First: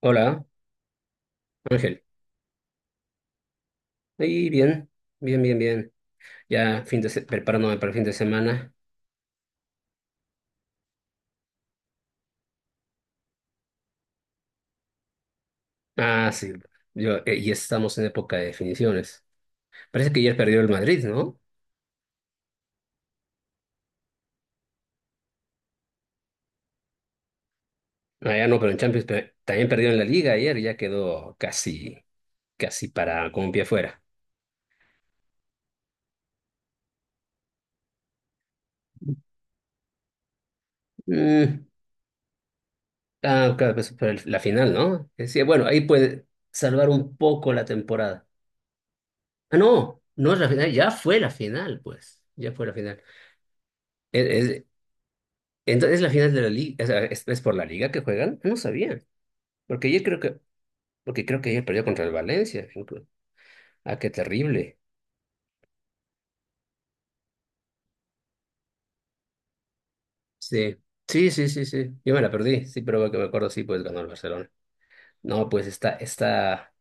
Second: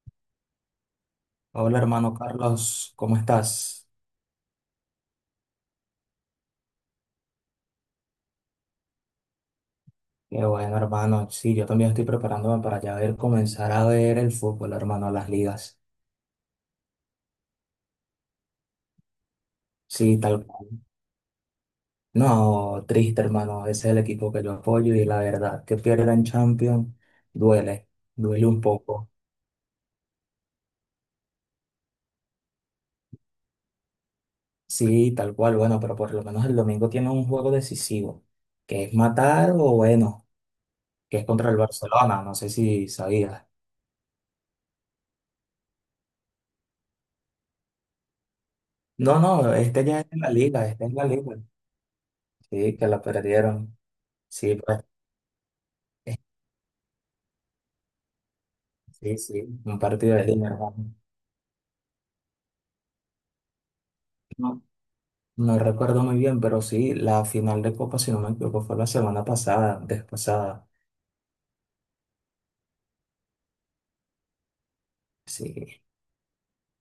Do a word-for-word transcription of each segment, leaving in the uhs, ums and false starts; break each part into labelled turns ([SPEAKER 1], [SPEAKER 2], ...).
[SPEAKER 1] Hola,
[SPEAKER 2] Hola
[SPEAKER 1] Ángel.
[SPEAKER 2] hermano Carlos, ¿cómo estás?
[SPEAKER 1] Ahí bien, bien, bien, bien. Ya fin de se- preparándome para el fin de semana.
[SPEAKER 2] Qué bueno hermano, sí, yo también estoy preparándome para ya ver, comenzar a ver el fútbol hermano, las ligas.
[SPEAKER 1] Ah, sí. Yo, eh, ya estamos en época de definiciones. Parece
[SPEAKER 2] Sí,
[SPEAKER 1] que ayer
[SPEAKER 2] tal
[SPEAKER 1] perdió el
[SPEAKER 2] cual.
[SPEAKER 1] Madrid, ¿no?
[SPEAKER 2] No, triste hermano, ese es el equipo que yo apoyo y la verdad que pierdan Champions duele,
[SPEAKER 1] Ah,
[SPEAKER 2] duele
[SPEAKER 1] ya no,
[SPEAKER 2] un
[SPEAKER 1] pero en Champions
[SPEAKER 2] poco.
[SPEAKER 1] pe- también perdió en la Liga ayer. Ya quedó casi, casi para con un pie fuera.
[SPEAKER 2] Sí, tal cual, bueno, pero por lo menos el domingo tiene un juego decisivo, que es matar o bueno, que es contra el
[SPEAKER 1] Mm,
[SPEAKER 2] Barcelona, no sé si sabías.
[SPEAKER 1] ah, claro, pues, para el- la final, ¿no? Decía, bueno, ahí puede salvar un poco la temporada.
[SPEAKER 2] No, no,
[SPEAKER 1] Ah,
[SPEAKER 2] este ya
[SPEAKER 1] no,
[SPEAKER 2] es en la
[SPEAKER 1] no es la
[SPEAKER 2] liga,
[SPEAKER 1] final.
[SPEAKER 2] este
[SPEAKER 1] Ya
[SPEAKER 2] es la
[SPEAKER 1] fue la
[SPEAKER 2] liga,
[SPEAKER 1] final, pues. Ya fue la
[SPEAKER 2] sí, que la
[SPEAKER 1] final.
[SPEAKER 2] perdieron. Sí, pues.
[SPEAKER 1] Entonces la final de la liga, o sea, ¿es, es por la liga que juegan? No sabía,
[SPEAKER 2] Sí, sí, un
[SPEAKER 1] porque ayer
[SPEAKER 2] partido
[SPEAKER 1] creo
[SPEAKER 2] de
[SPEAKER 1] que,
[SPEAKER 2] Liga, ¿verdad?
[SPEAKER 1] porque creo que ayer perdió contra el Valencia. inclu- Ah, qué
[SPEAKER 2] No,
[SPEAKER 1] terrible.
[SPEAKER 2] no recuerdo muy bien, pero sí, la final de Copa, si no me equivoco, fue la semana pasada, antes pasada.
[SPEAKER 1] Sí, sí, sí, sí, sí. Yo me la perdí, sí, pero que me acuerdo, sí, pues ganó el Barcelona. No, pues
[SPEAKER 2] Sí,
[SPEAKER 1] está, está,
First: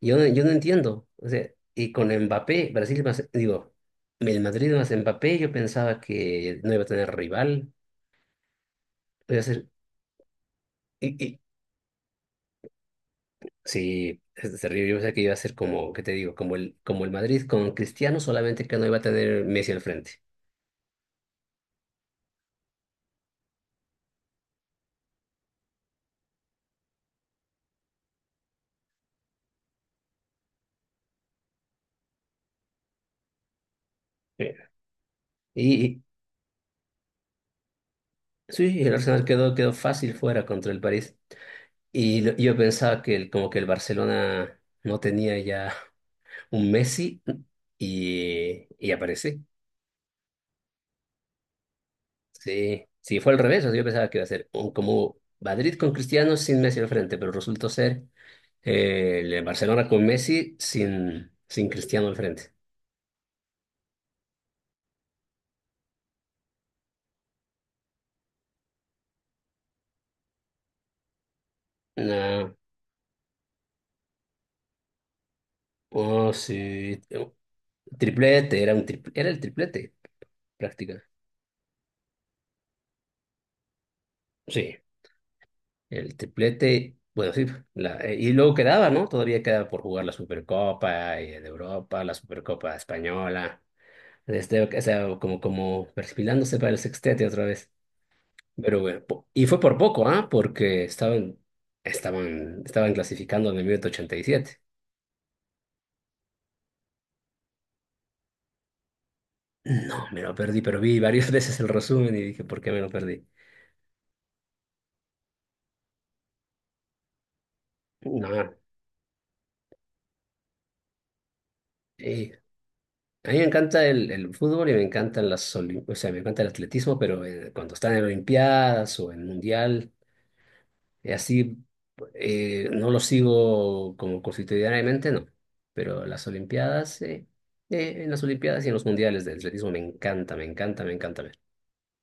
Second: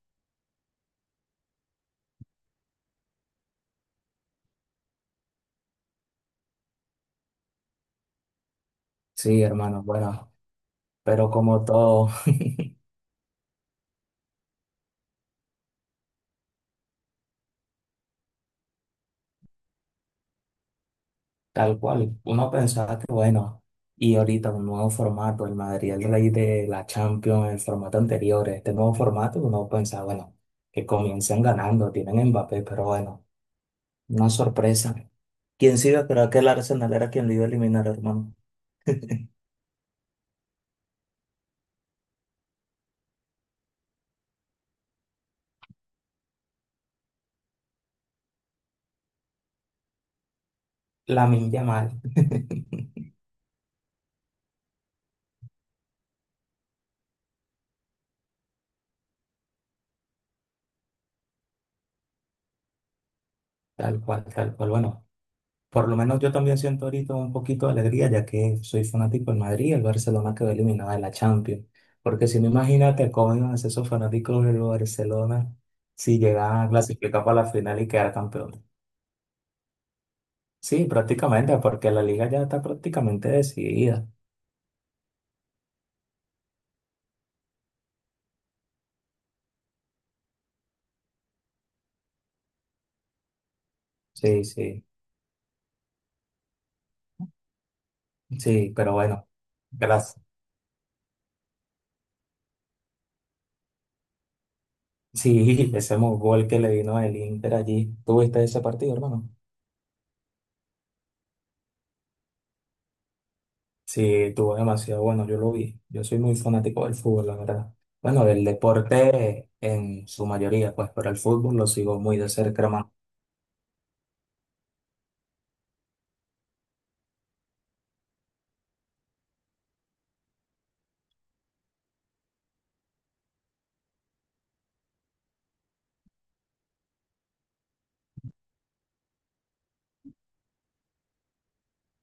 [SPEAKER 1] yo, no- yo no entiendo. O sea, y con Mbappé, Brasil más, digo, el Madrid más Mbappé, yo pensaba que no iba a tener rival. Iba
[SPEAKER 2] sí,
[SPEAKER 1] a ser-
[SPEAKER 2] hermano, bueno, pero
[SPEAKER 1] y,
[SPEAKER 2] como todo,
[SPEAKER 1] Sí, es- terrible. Yo pensé que iba a ser como, ¿qué te digo? Como el, como el Madrid con Cristiano, solamente que no iba a tener Messi al frente.
[SPEAKER 2] tal cual, uno pensaba que bueno, y ahorita un nuevo formato, el Madrid, el rey de la Champions, el formato anterior, este nuevo formato, uno pensaba, bueno, que comiencen ganando, tienen a Mbappé, pero bueno, una
[SPEAKER 1] Sí.
[SPEAKER 2] sorpresa. ¿Quién
[SPEAKER 1] Y,
[SPEAKER 2] sí iba a
[SPEAKER 1] y-
[SPEAKER 2] esperar que el Arsenal era quien lo iba a eliminar, hermano?
[SPEAKER 1] sí, el Arsenal quedó, quedó fácil fuera contra el París. Y lo- yo pensaba que el, como que el Barcelona no tenía ya un Messi y, y aparece.
[SPEAKER 2] Lamine mal,
[SPEAKER 1] Sí, sí, fue al revés. O sea, yo pensaba que iba a ser un- como Madrid con Cristiano sin Messi al frente, pero resultó ser eh, el Barcelona con Messi sin, sin Cristiano al frente.
[SPEAKER 2] tal cual, tal cual, bueno. Por lo menos yo también siento ahorita un poquito de alegría, ya que soy fanático del Madrid y el Barcelona quedó eliminado de la Champions. Porque si no,
[SPEAKER 1] No.
[SPEAKER 2] imagínate cómo iban a ser esos fanáticos del Barcelona si
[SPEAKER 1] Oh,
[SPEAKER 2] llegaban a
[SPEAKER 1] sí.
[SPEAKER 2] clasificar
[SPEAKER 1] eh,
[SPEAKER 2] para la final y quedar
[SPEAKER 1] Triplete,
[SPEAKER 2] campeón.
[SPEAKER 1] era un tripl- era el triplete,
[SPEAKER 2] Sí,
[SPEAKER 1] práctica.
[SPEAKER 2] prácticamente, porque la liga ya está prácticamente decidida.
[SPEAKER 1] Sí, el triplete, bueno, sí. La- eh, y luego quedaba, ¿no? Todavía quedaba por jugar la Supercopa y de Europa, la Supercopa Española.
[SPEAKER 2] Sí,
[SPEAKER 1] Este, o
[SPEAKER 2] sí,
[SPEAKER 1] sea, como, como perfilándose para el sextete otra vez.
[SPEAKER 2] sí,
[SPEAKER 1] Pero
[SPEAKER 2] pero
[SPEAKER 1] bueno, po-
[SPEAKER 2] bueno,
[SPEAKER 1] y fue por poco,
[SPEAKER 2] gracias.
[SPEAKER 1] ¿ah? Porque estaban, estaban, estaban clasificando en el minuto ochenta y siete.
[SPEAKER 2] Sí, ese gol que le vino el Inter allí. ¿Tuviste ese partido, hermano?
[SPEAKER 1] No, me lo perdí, pero vi varias veces el resumen y dije, ¿por qué me lo perdí?
[SPEAKER 2] Sí, tuvo demasiado bueno, yo lo vi. Yo soy muy fanático del fútbol, la verdad. Bueno, del
[SPEAKER 1] No,
[SPEAKER 2] deporte en su mayoría, pues, pero el fútbol lo sigo muy de
[SPEAKER 1] sí,
[SPEAKER 2] cerca, hermano.
[SPEAKER 1] a mí me encanta el, el fútbol y me encantan las, olim- o sea, me encanta el atletismo, pero eh, cuando están en Olimpiadas o en Mundial, eh, así, eh, no lo sigo como constitucionalmente, no. Pero las Olimpiadas, eh, eh, en las Olimpiadas y en los Mundiales de atletismo me encanta, me encanta, me encanta ver.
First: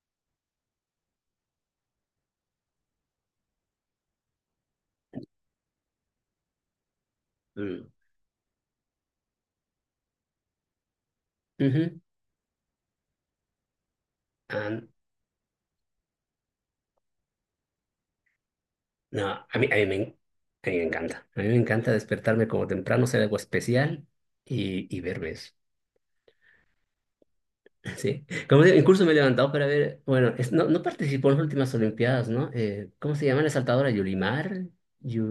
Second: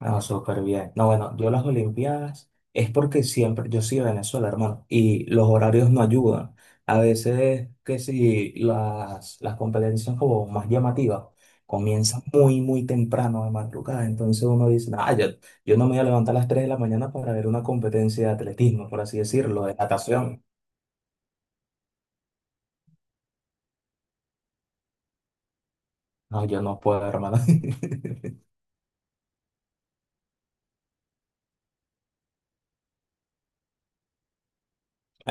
[SPEAKER 2] No, súper bien. No, bueno, yo las Olimpiadas es porque siempre, yo soy de Venezuela, hermano, y los horarios no ayudan. A veces
[SPEAKER 1] Mm.
[SPEAKER 2] que si las, las competencias como más llamativas
[SPEAKER 1] Ujú.
[SPEAKER 2] comienzan muy, muy temprano de madrugada, entonces uno
[SPEAKER 1] Ah,
[SPEAKER 2] dice, ah, yo, yo no me voy a levantar a las tres de la mañana para ver una competencia de atletismo, por así
[SPEAKER 1] no, a mí,
[SPEAKER 2] decirlo, de
[SPEAKER 1] a mí me, en-
[SPEAKER 2] natación.
[SPEAKER 1] a mí me encanta. A mí me encanta despertarme como temprano, ser algo especial y, y verme.
[SPEAKER 2] No, yo no puedo, hermano.
[SPEAKER 1] Sí, como digo, incluso me he levantado para ver, bueno, es- no, no participó en las últimas Olimpiadas, ¿no? Eh, ¿cómo se llama la saltadora? Yulimar,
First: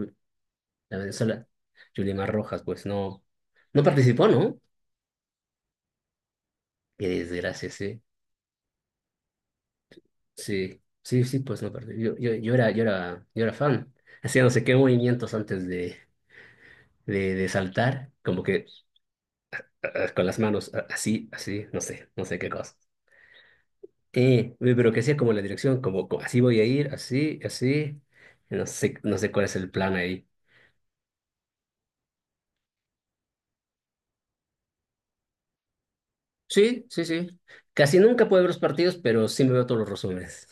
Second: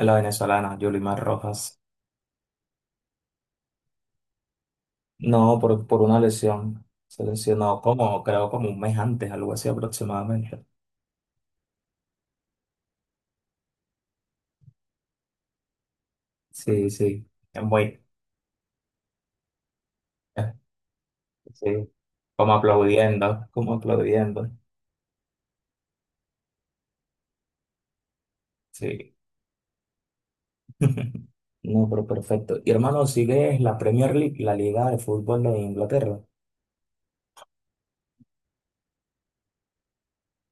[SPEAKER 2] En La venezolana,
[SPEAKER 1] la
[SPEAKER 2] Yulimar
[SPEAKER 1] Venezuela,
[SPEAKER 2] Rojas.
[SPEAKER 1] Yulimar Rojas, pues no, no participó, ¿no?
[SPEAKER 2] No, por, por una lesión.
[SPEAKER 1] Qué
[SPEAKER 2] Se
[SPEAKER 1] desgracia,
[SPEAKER 2] lesionó
[SPEAKER 1] sí,
[SPEAKER 2] como, creo, como un mes antes, algo así aproximadamente.
[SPEAKER 1] sí, sí, sí, pues no participó. Yo, yo, yo era, yo era, yo era fan, hacía no sé qué movimientos antes de,
[SPEAKER 2] Sí, sí.
[SPEAKER 1] de, de
[SPEAKER 2] Es muy,
[SPEAKER 1] saltar, como que ah, ah, con las manos ah, así, así,
[SPEAKER 2] sí.
[SPEAKER 1] no sé, no sé qué
[SPEAKER 2] Como
[SPEAKER 1] cosa.
[SPEAKER 2] aplaudiendo, como aplaudiendo.
[SPEAKER 1] Eh, uy, pero que sea como la dirección, como, co- así voy a ir, así, así. No sé,
[SPEAKER 2] Sí.
[SPEAKER 1] no sé cuál es el plan ahí.
[SPEAKER 2] No, pero perfecto. Y hermano, ¿sigues la Premier League, la Liga de Fútbol de Inglaterra?
[SPEAKER 1] Sí, sí, sí. Casi nunca puedo ver los partidos, pero sí me veo todos los resúmenes.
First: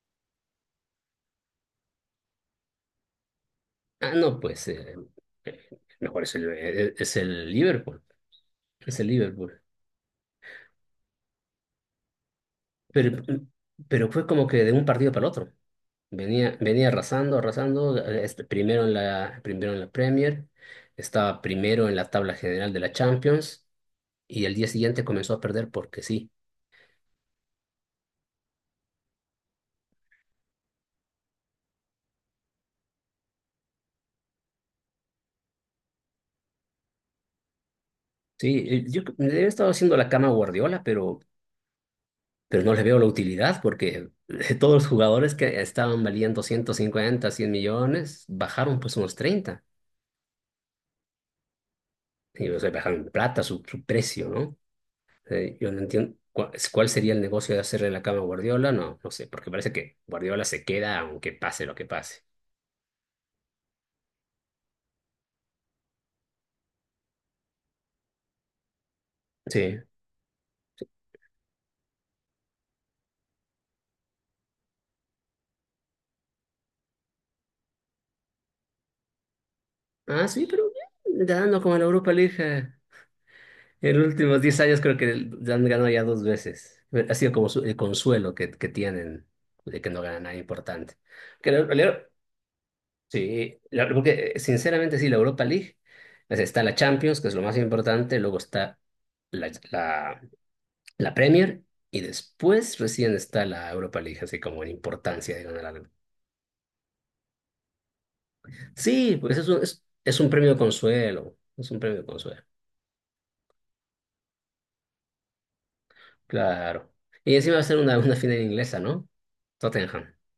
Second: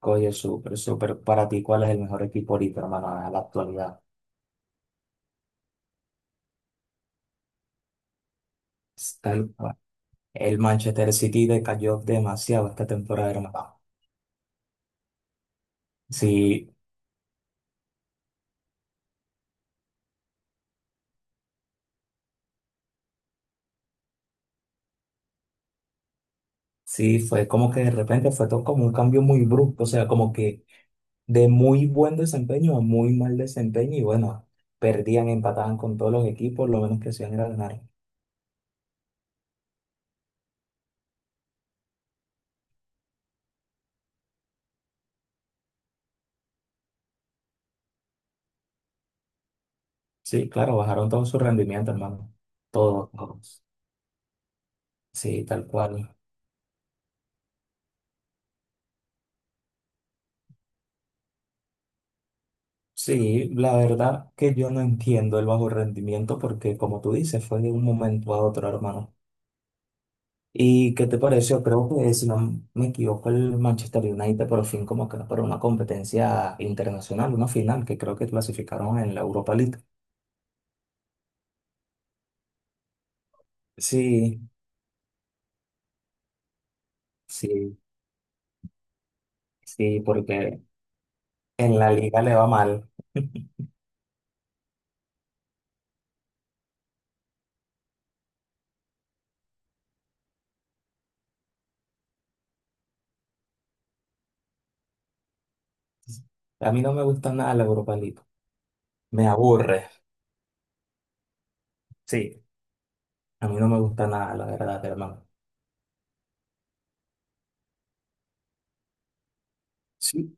[SPEAKER 2] Oye, súper, súper. Para ti, ¿cuál es el mejor equipo ahorita, hermano, a la actualidad?
[SPEAKER 1] Ah, no, pues eh, eh, mejor es el, eh, es el Liverpool. Es el
[SPEAKER 2] Tal
[SPEAKER 1] Liverpool.
[SPEAKER 2] cual. El Manchester City decayó demasiado esta
[SPEAKER 1] Pero,
[SPEAKER 2] temporada, hermano.
[SPEAKER 1] pero fue como que de un partido para el otro. Venía,
[SPEAKER 2] Sí,
[SPEAKER 1] venía arrasando, arrasando. Eh, este, primero en la, primero en la Premier, estaba primero en la tabla general de la Champions y el día siguiente comenzó a perder porque sí.
[SPEAKER 2] sí, fue como que de repente fue todo como un cambio muy brusco, o sea, como que de muy buen desempeño a muy mal desempeño y bueno, perdían, empataban con todos los equipos, lo menos que hacían era ganar.
[SPEAKER 1] Sí, eh, yo creo que le he estado haciendo la cama a Guardiola, pero, pero no le veo la utilidad porque todos los jugadores que estaban valiendo ciento cincuenta cien millones bajaron pues unos treinta.
[SPEAKER 2] Sí, claro, bajaron todo su rendimiento, hermano.
[SPEAKER 1] Y, o sea, bajaron en
[SPEAKER 2] Todos,
[SPEAKER 1] plata su,
[SPEAKER 2] todos.
[SPEAKER 1] su precio, ¿no?
[SPEAKER 2] Sí,
[SPEAKER 1] Eh,
[SPEAKER 2] tal
[SPEAKER 1] yo no entiendo
[SPEAKER 2] cual.
[SPEAKER 1] cuál, cuál sería el negocio de hacerle la cama a Guardiola, no, no sé, porque parece que Guardiola se queda aunque pase lo que pase.
[SPEAKER 2] Sí, la verdad que yo no entiendo el bajo rendimiento porque como tú dices, fue de un momento a otro, hermano.
[SPEAKER 1] Sí.
[SPEAKER 2] ¿Y qué te pareció? Creo que, si no me equivoco, el Manchester United por fin como que para una competencia internacional, una final, que creo que clasificaron en la Europa League.
[SPEAKER 1] Ah, sí, pero bien, dando como a la Europa League. eh. En los últimos
[SPEAKER 2] Sí,
[SPEAKER 1] diez años creo que el- han ganado ya dos veces. Ha sido como su- el
[SPEAKER 2] sí,
[SPEAKER 1] consuelo que, que tienen de que
[SPEAKER 2] sí,
[SPEAKER 1] no ganan nada
[SPEAKER 2] porque
[SPEAKER 1] importante. Que la-
[SPEAKER 2] en la
[SPEAKER 1] la-
[SPEAKER 2] liga le va mal.
[SPEAKER 1] sí, la- porque eh, sinceramente sí, la Europa League, pues, está la Champions, que es lo más importante, luego está la, la, la Premier y después recién está la Europa League, así como en importancia de ganar algo.
[SPEAKER 2] A mí no me gusta nada la Europa League.
[SPEAKER 1] Sí,
[SPEAKER 2] Me
[SPEAKER 1] pues es un, es,
[SPEAKER 2] aburre.
[SPEAKER 1] es un premio de consuelo, es un premio de
[SPEAKER 2] Sí,
[SPEAKER 1] consuelo,
[SPEAKER 2] a mí no me gusta nada, la verdad, hermano.
[SPEAKER 1] claro. Y encima va a ser una, una final inglesa, ¿no? Tottenham.
[SPEAKER 2] Sí.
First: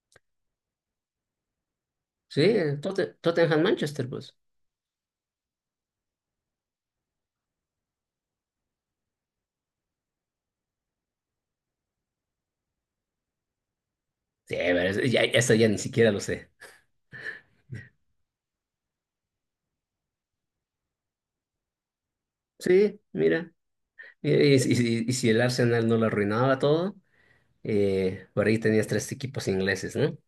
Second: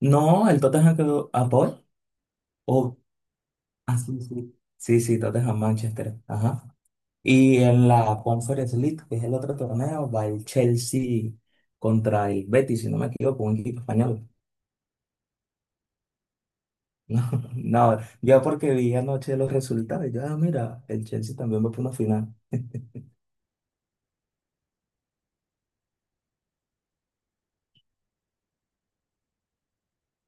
[SPEAKER 2] No, el Tottenham quedó a Paul.
[SPEAKER 1] Sí, el
[SPEAKER 2] Oh,
[SPEAKER 1] Totte- Tottenham
[SPEAKER 2] ah,
[SPEAKER 1] Manchester,
[SPEAKER 2] sí,
[SPEAKER 1] pues.
[SPEAKER 2] sí. Sí, sí, Tottenham Manchester. Ajá. Y en la Conference League, que es el otro torneo, va el Chelsea contra el Betis, si no me equivoco, un equipo español.
[SPEAKER 1] Sí, pero eso ya, eso ya ni siquiera lo sé.
[SPEAKER 2] No, no, yo porque vi anoche los resultados, yo, ah, mira, el Chelsea también va por una final,
[SPEAKER 1] Sí, mira. Mira, Y, si y- si y si el Arsenal no lo arruinaba todo, eh, por ahí tenías tres equipos ingleses, ¿no? No,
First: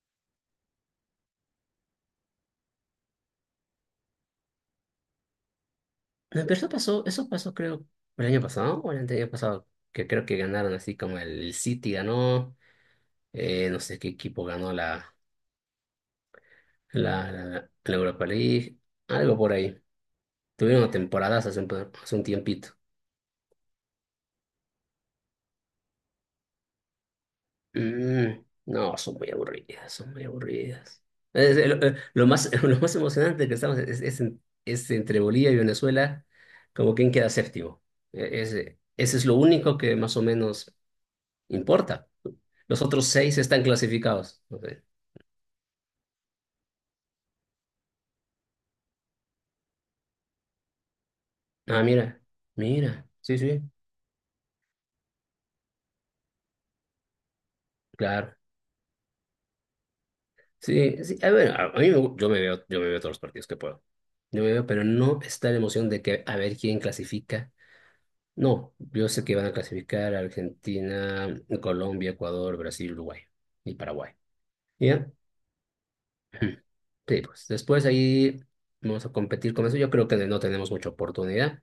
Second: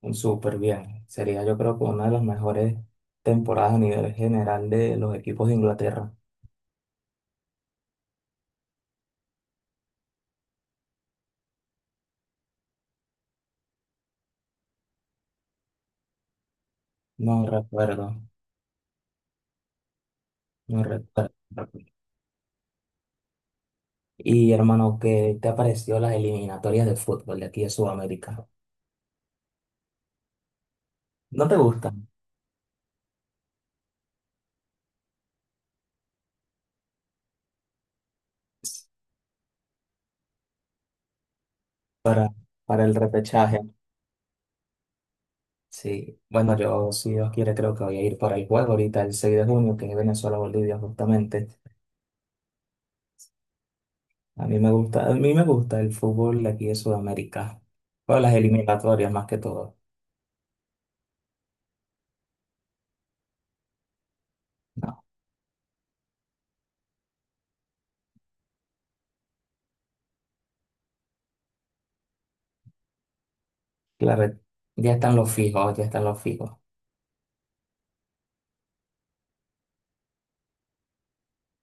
[SPEAKER 2] un súper bien. Sería yo creo que una de las mejores temporadas a nivel general de los equipos de Inglaterra.
[SPEAKER 1] pero eso pasó, eso pasó creo el año pasado o el año pasado, que creo que ganaron así como el City ganó, eh, no sé qué equipo ganó la, la, la,
[SPEAKER 2] No
[SPEAKER 1] la
[SPEAKER 2] recuerdo,
[SPEAKER 1] Europa League, algo por ahí.
[SPEAKER 2] no
[SPEAKER 1] Tuvieron
[SPEAKER 2] recuerdo.
[SPEAKER 1] temporadas hace un, hace un tiempito.
[SPEAKER 2] Y hermano, ¿qué te pareció las eliminatorias de fútbol de aquí de
[SPEAKER 1] Mm,
[SPEAKER 2] Sudamérica?
[SPEAKER 1] no, son muy aburridas, son muy aburridas.
[SPEAKER 2] ¿No
[SPEAKER 1] Es-
[SPEAKER 2] te
[SPEAKER 1] eh, lo, eh,
[SPEAKER 2] gustan?
[SPEAKER 1] lo más lo más emocionante que estamos es, es, en- es entre Bolivia y Venezuela, como quien queda séptimo. E- Ese, ese es lo único que más o menos importa. Los
[SPEAKER 2] Para el
[SPEAKER 1] otros seis
[SPEAKER 2] repechaje.
[SPEAKER 1] están clasificados. Ok.
[SPEAKER 2] Sí, bueno, yo si Dios quiere creo que voy a ir para el juego ahorita el seis de junio, que es Venezuela-Bolivia justamente.
[SPEAKER 1] Ah, mira, mira, sí, sí,
[SPEAKER 2] A mí me gusta, a mí me gusta el fútbol de aquí de Sudamérica, o
[SPEAKER 1] claro.
[SPEAKER 2] las eliminatorias más que todo.
[SPEAKER 1] Sí, sí, a ver, a, a mí me gu- yo me veo, yo me veo todos los partidos que puedo. Yo me veo, pero
[SPEAKER 2] No,
[SPEAKER 1] no está la emoción de que a ver quién clasifica. No, yo sé que van a clasificar a Argentina, Colombia, Ecuador, Brasil, Uruguay y Paraguay.
[SPEAKER 2] claro, ya
[SPEAKER 1] ¿Ya?
[SPEAKER 2] están los fijos, ya están los fijos.
[SPEAKER 1] Sí, pues después ahí vamos a competir con eso. Yo creo que no tenemos mucha oportunidad.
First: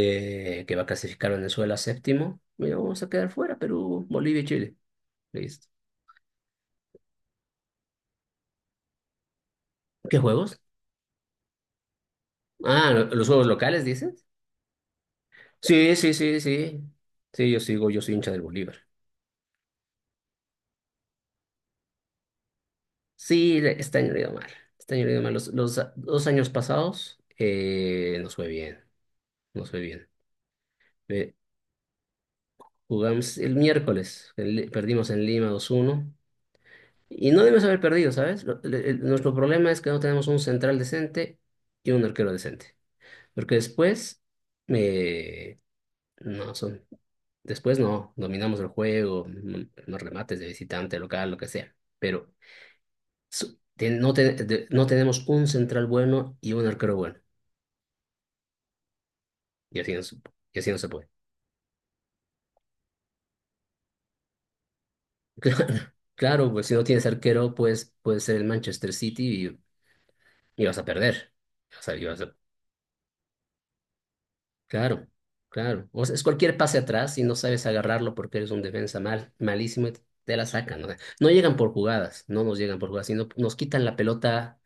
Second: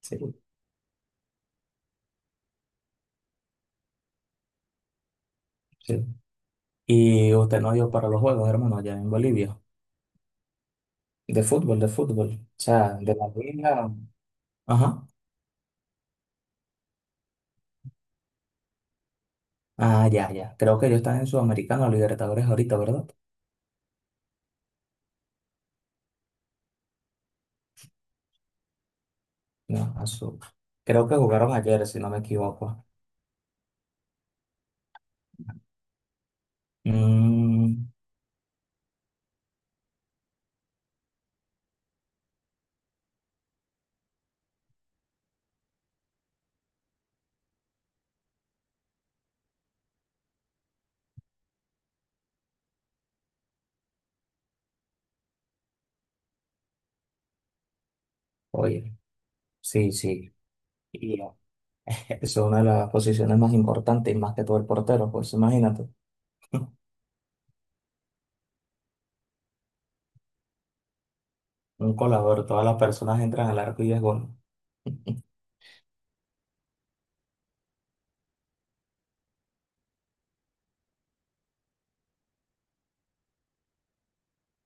[SPEAKER 2] Sí,
[SPEAKER 1] Que va a clasificar Venezuela séptimo. Bueno, vamos a quedar fuera, Perú, Bolivia y Chile. Listo.
[SPEAKER 2] sí. Y usted no dio para los juegos, hermano, allá en Bolivia.
[SPEAKER 1] ¿Qué juegos?
[SPEAKER 2] De fútbol, de fútbol. O
[SPEAKER 1] Ah,
[SPEAKER 2] sea, de
[SPEAKER 1] ¿los
[SPEAKER 2] la
[SPEAKER 1] juegos locales,
[SPEAKER 2] liga.
[SPEAKER 1] dices?
[SPEAKER 2] Ajá.
[SPEAKER 1] Sí, sí, sí, sí. Sí, yo sigo, yo soy hincha del Bolívar.
[SPEAKER 2] Ah, ya, ya. Creo que ellos están en Sudamericano, Libertadores ahorita, ¿verdad?
[SPEAKER 1] Sí, le- este año le ha ido mal. Este año le ha ido mal. Los, los a- dos años pasados, eh, nos fue bien. Nos fue
[SPEAKER 2] No, a
[SPEAKER 1] bien.
[SPEAKER 2] su- Creo que
[SPEAKER 1] Eh,
[SPEAKER 2] jugaron ayer, si no me equivoco.
[SPEAKER 1] jugamos el miércoles. En Li- perdimos en Lima dos uno. Y no debemos haber
[SPEAKER 2] Mm,
[SPEAKER 1] perdido, ¿sabes? Lo- le- el- nuestro problema es que no tenemos un central decente y un arquero decente. Porque después, eh, no, son, después no, dominamos el juego, mm, los remates de visitante, local, lo que sea. Pero su- ten- no, ten- de- no tenemos un central bueno y un arquero bueno.
[SPEAKER 2] oye,
[SPEAKER 1] Y
[SPEAKER 2] sí,
[SPEAKER 1] así no, se-
[SPEAKER 2] sí.
[SPEAKER 1] y así no se puede.
[SPEAKER 2] Y eso es una de las posiciones más importantes y más que todo el portero, pues
[SPEAKER 1] Claro,
[SPEAKER 2] imagínate,
[SPEAKER 1] claro, pues si no tienes arquero, pues puede ser el Manchester City y, y vas a perder. O
[SPEAKER 2] un
[SPEAKER 1] sea, y vas a-
[SPEAKER 2] colador, todas las personas entran al arco y es gol.
[SPEAKER 1] claro, claro. O sea, es cualquier pase atrás y no sabes agarrarlo porque eres un defensa mal, malísimo y te la sacan. O sea, no llegan por jugadas, no nos llegan por jugadas, sino nos quitan la pelota,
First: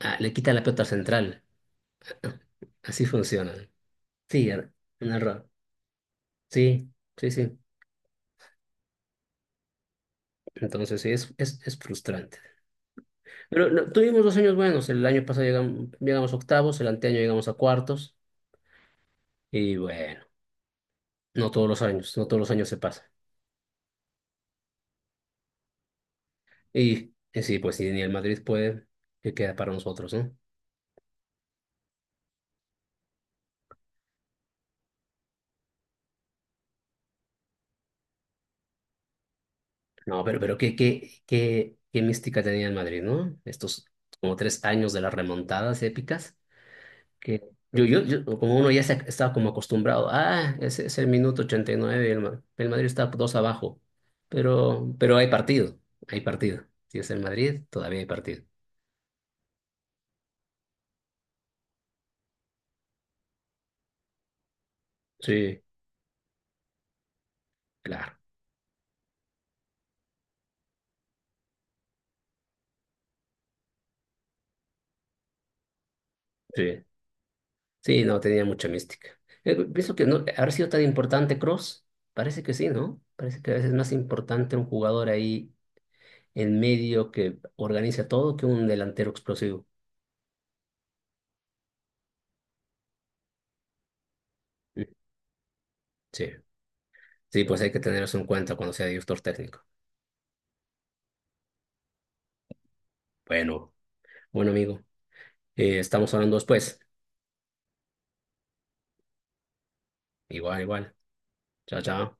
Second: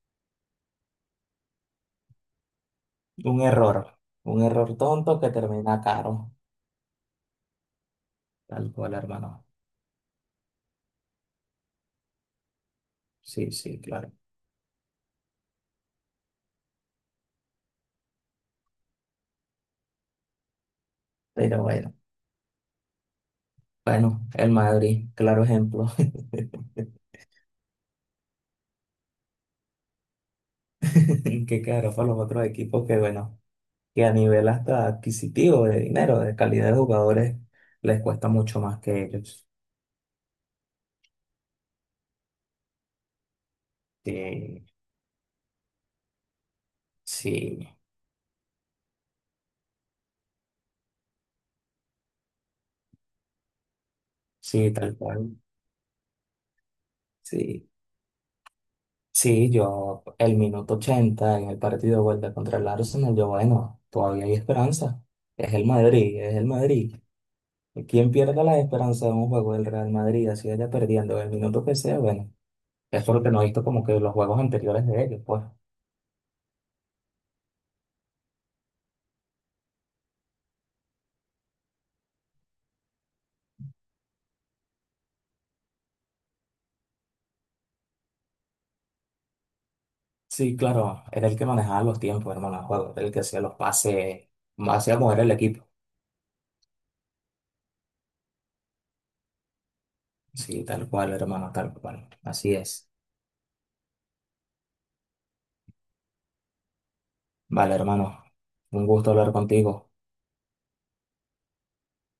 [SPEAKER 1] ah, le quitan la pelota al central. Así
[SPEAKER 2] Un
[SPEAKER 1] funciona.
[SPEAKER 2] error, un
[SPEAKER 1] Sí,
[SPEAKER 2] error
[SPEAKER 1] er- un
[SPEAKER 2] tonto que
[SPEAKER 1] error.
[SPEAKER 2] termina caro,
[SPEAKER 1] Sí, sí, sí.
[SPEAKER 2] tal cual, hermano.
[SPEAKER 1] Entonces sí, es, es, es frustrante.
[SPEAKER 2] Sí,
[SPEAKER 1] Pero
[SPEAKER 2] sí,
[SPEAKER 1] no,
[SPEAKER 2] claro.
[SPEAKER 1] tuvimos dos años buenos. El año pasado llegamos, llegamos a octavos, el anteaño llegamos a cuartos. Y bueno, no
[SPEAKER 2] Pero
[SPEAKER 1] todos los
[SPEAKER 2] bueno,
[SPEAKER 1] años, no todos los años se pasa.
[SPEAKER 2] bueno, el Madrid, claro ejemplo,
[SPEAKER 1] Y, y sí, pues si ni el Madrid puede, ¿qué queda para nosotros, no?
[SPEAKER 2] que quedará para los otros equipos que, bueno, que a nivel hasta adquisitivo de dinero, de calidad de jugadores, les cuesta mucho más que ellos.
[SPEAKER 1] No, pero, pero qué, qué, qué, qué mística tenía el Madrid, ¿no? Estos como tres
[SPEAKER 2] Sí,
[SPEAKER 1] años de las remontadas épicas, que
[SPEAKER 2] sí,
[SPEAKER 1] yo, yo, yo- como uno ya se, ac- estaba como acostumbrado, ah, ese es el minuto ochenta y nueve y nueve, y el, Ma- el Madrid está dos abajo.
[SPEAKER 2] sí,
[SPEAKER 1] Pero,
[SPEAKER 2] tal
[SPEAKER 1] pero hay
[SPEAKER 2] cual.
[SPEAKER 1] partido, hay partido. Si es el Madrid,
[SPEAKER 2] Sí.
[SPEAKER 1] todavía hay partido.
[SPEAKER 2] Sí, yo el minuto ochenta en el partido de vuelta contra el Arsenal, yo bueno, todavía hay esperanza. Es
[SPEAKER 1] Sí,
[SPEAKER 2] el Madrid, es el Madrid. Quien
[SPEAKER 1] claro,
[SPEAKER 2] pierda la esperanza de un juego del Real Madrid, así vaya perdiendo el minuto que sea, bueno, eso es lo que no he visto como que los juegos anteriores de ellos, pues.
[SPEAKER 1] sí. Sí, no, tenía mucha mística. Eh, pienso que no, haber sido tan importante Cross, parece que sí, ¿no? Parece que a veces es más importante un jugador ahí en medio que organiza todo que un delantero explosivo.
[SPEAKER 2] Sí, claro, era el que manejaba los tiempos, hermano, el juego, era el que hacía los pases, más
[SPEAKER 1] Mm,
[SPEAKER 2] hacía mover el equipo.
[SPEAKER 1] Sí, sí, pues hay que tener eso en cuenta cuando sea director técnico.
[SPEAKER 2] Sí, tal cual, hermano, tal cual. Así es.
[SPEAKER 1] Bueno, bueno, amigo, eh, estamos hablando después.
[SPEAKER 2] Vale, hermano, un gusto hablar contigo.
[SPEAKER 1] Igual, igual. Chao, chao.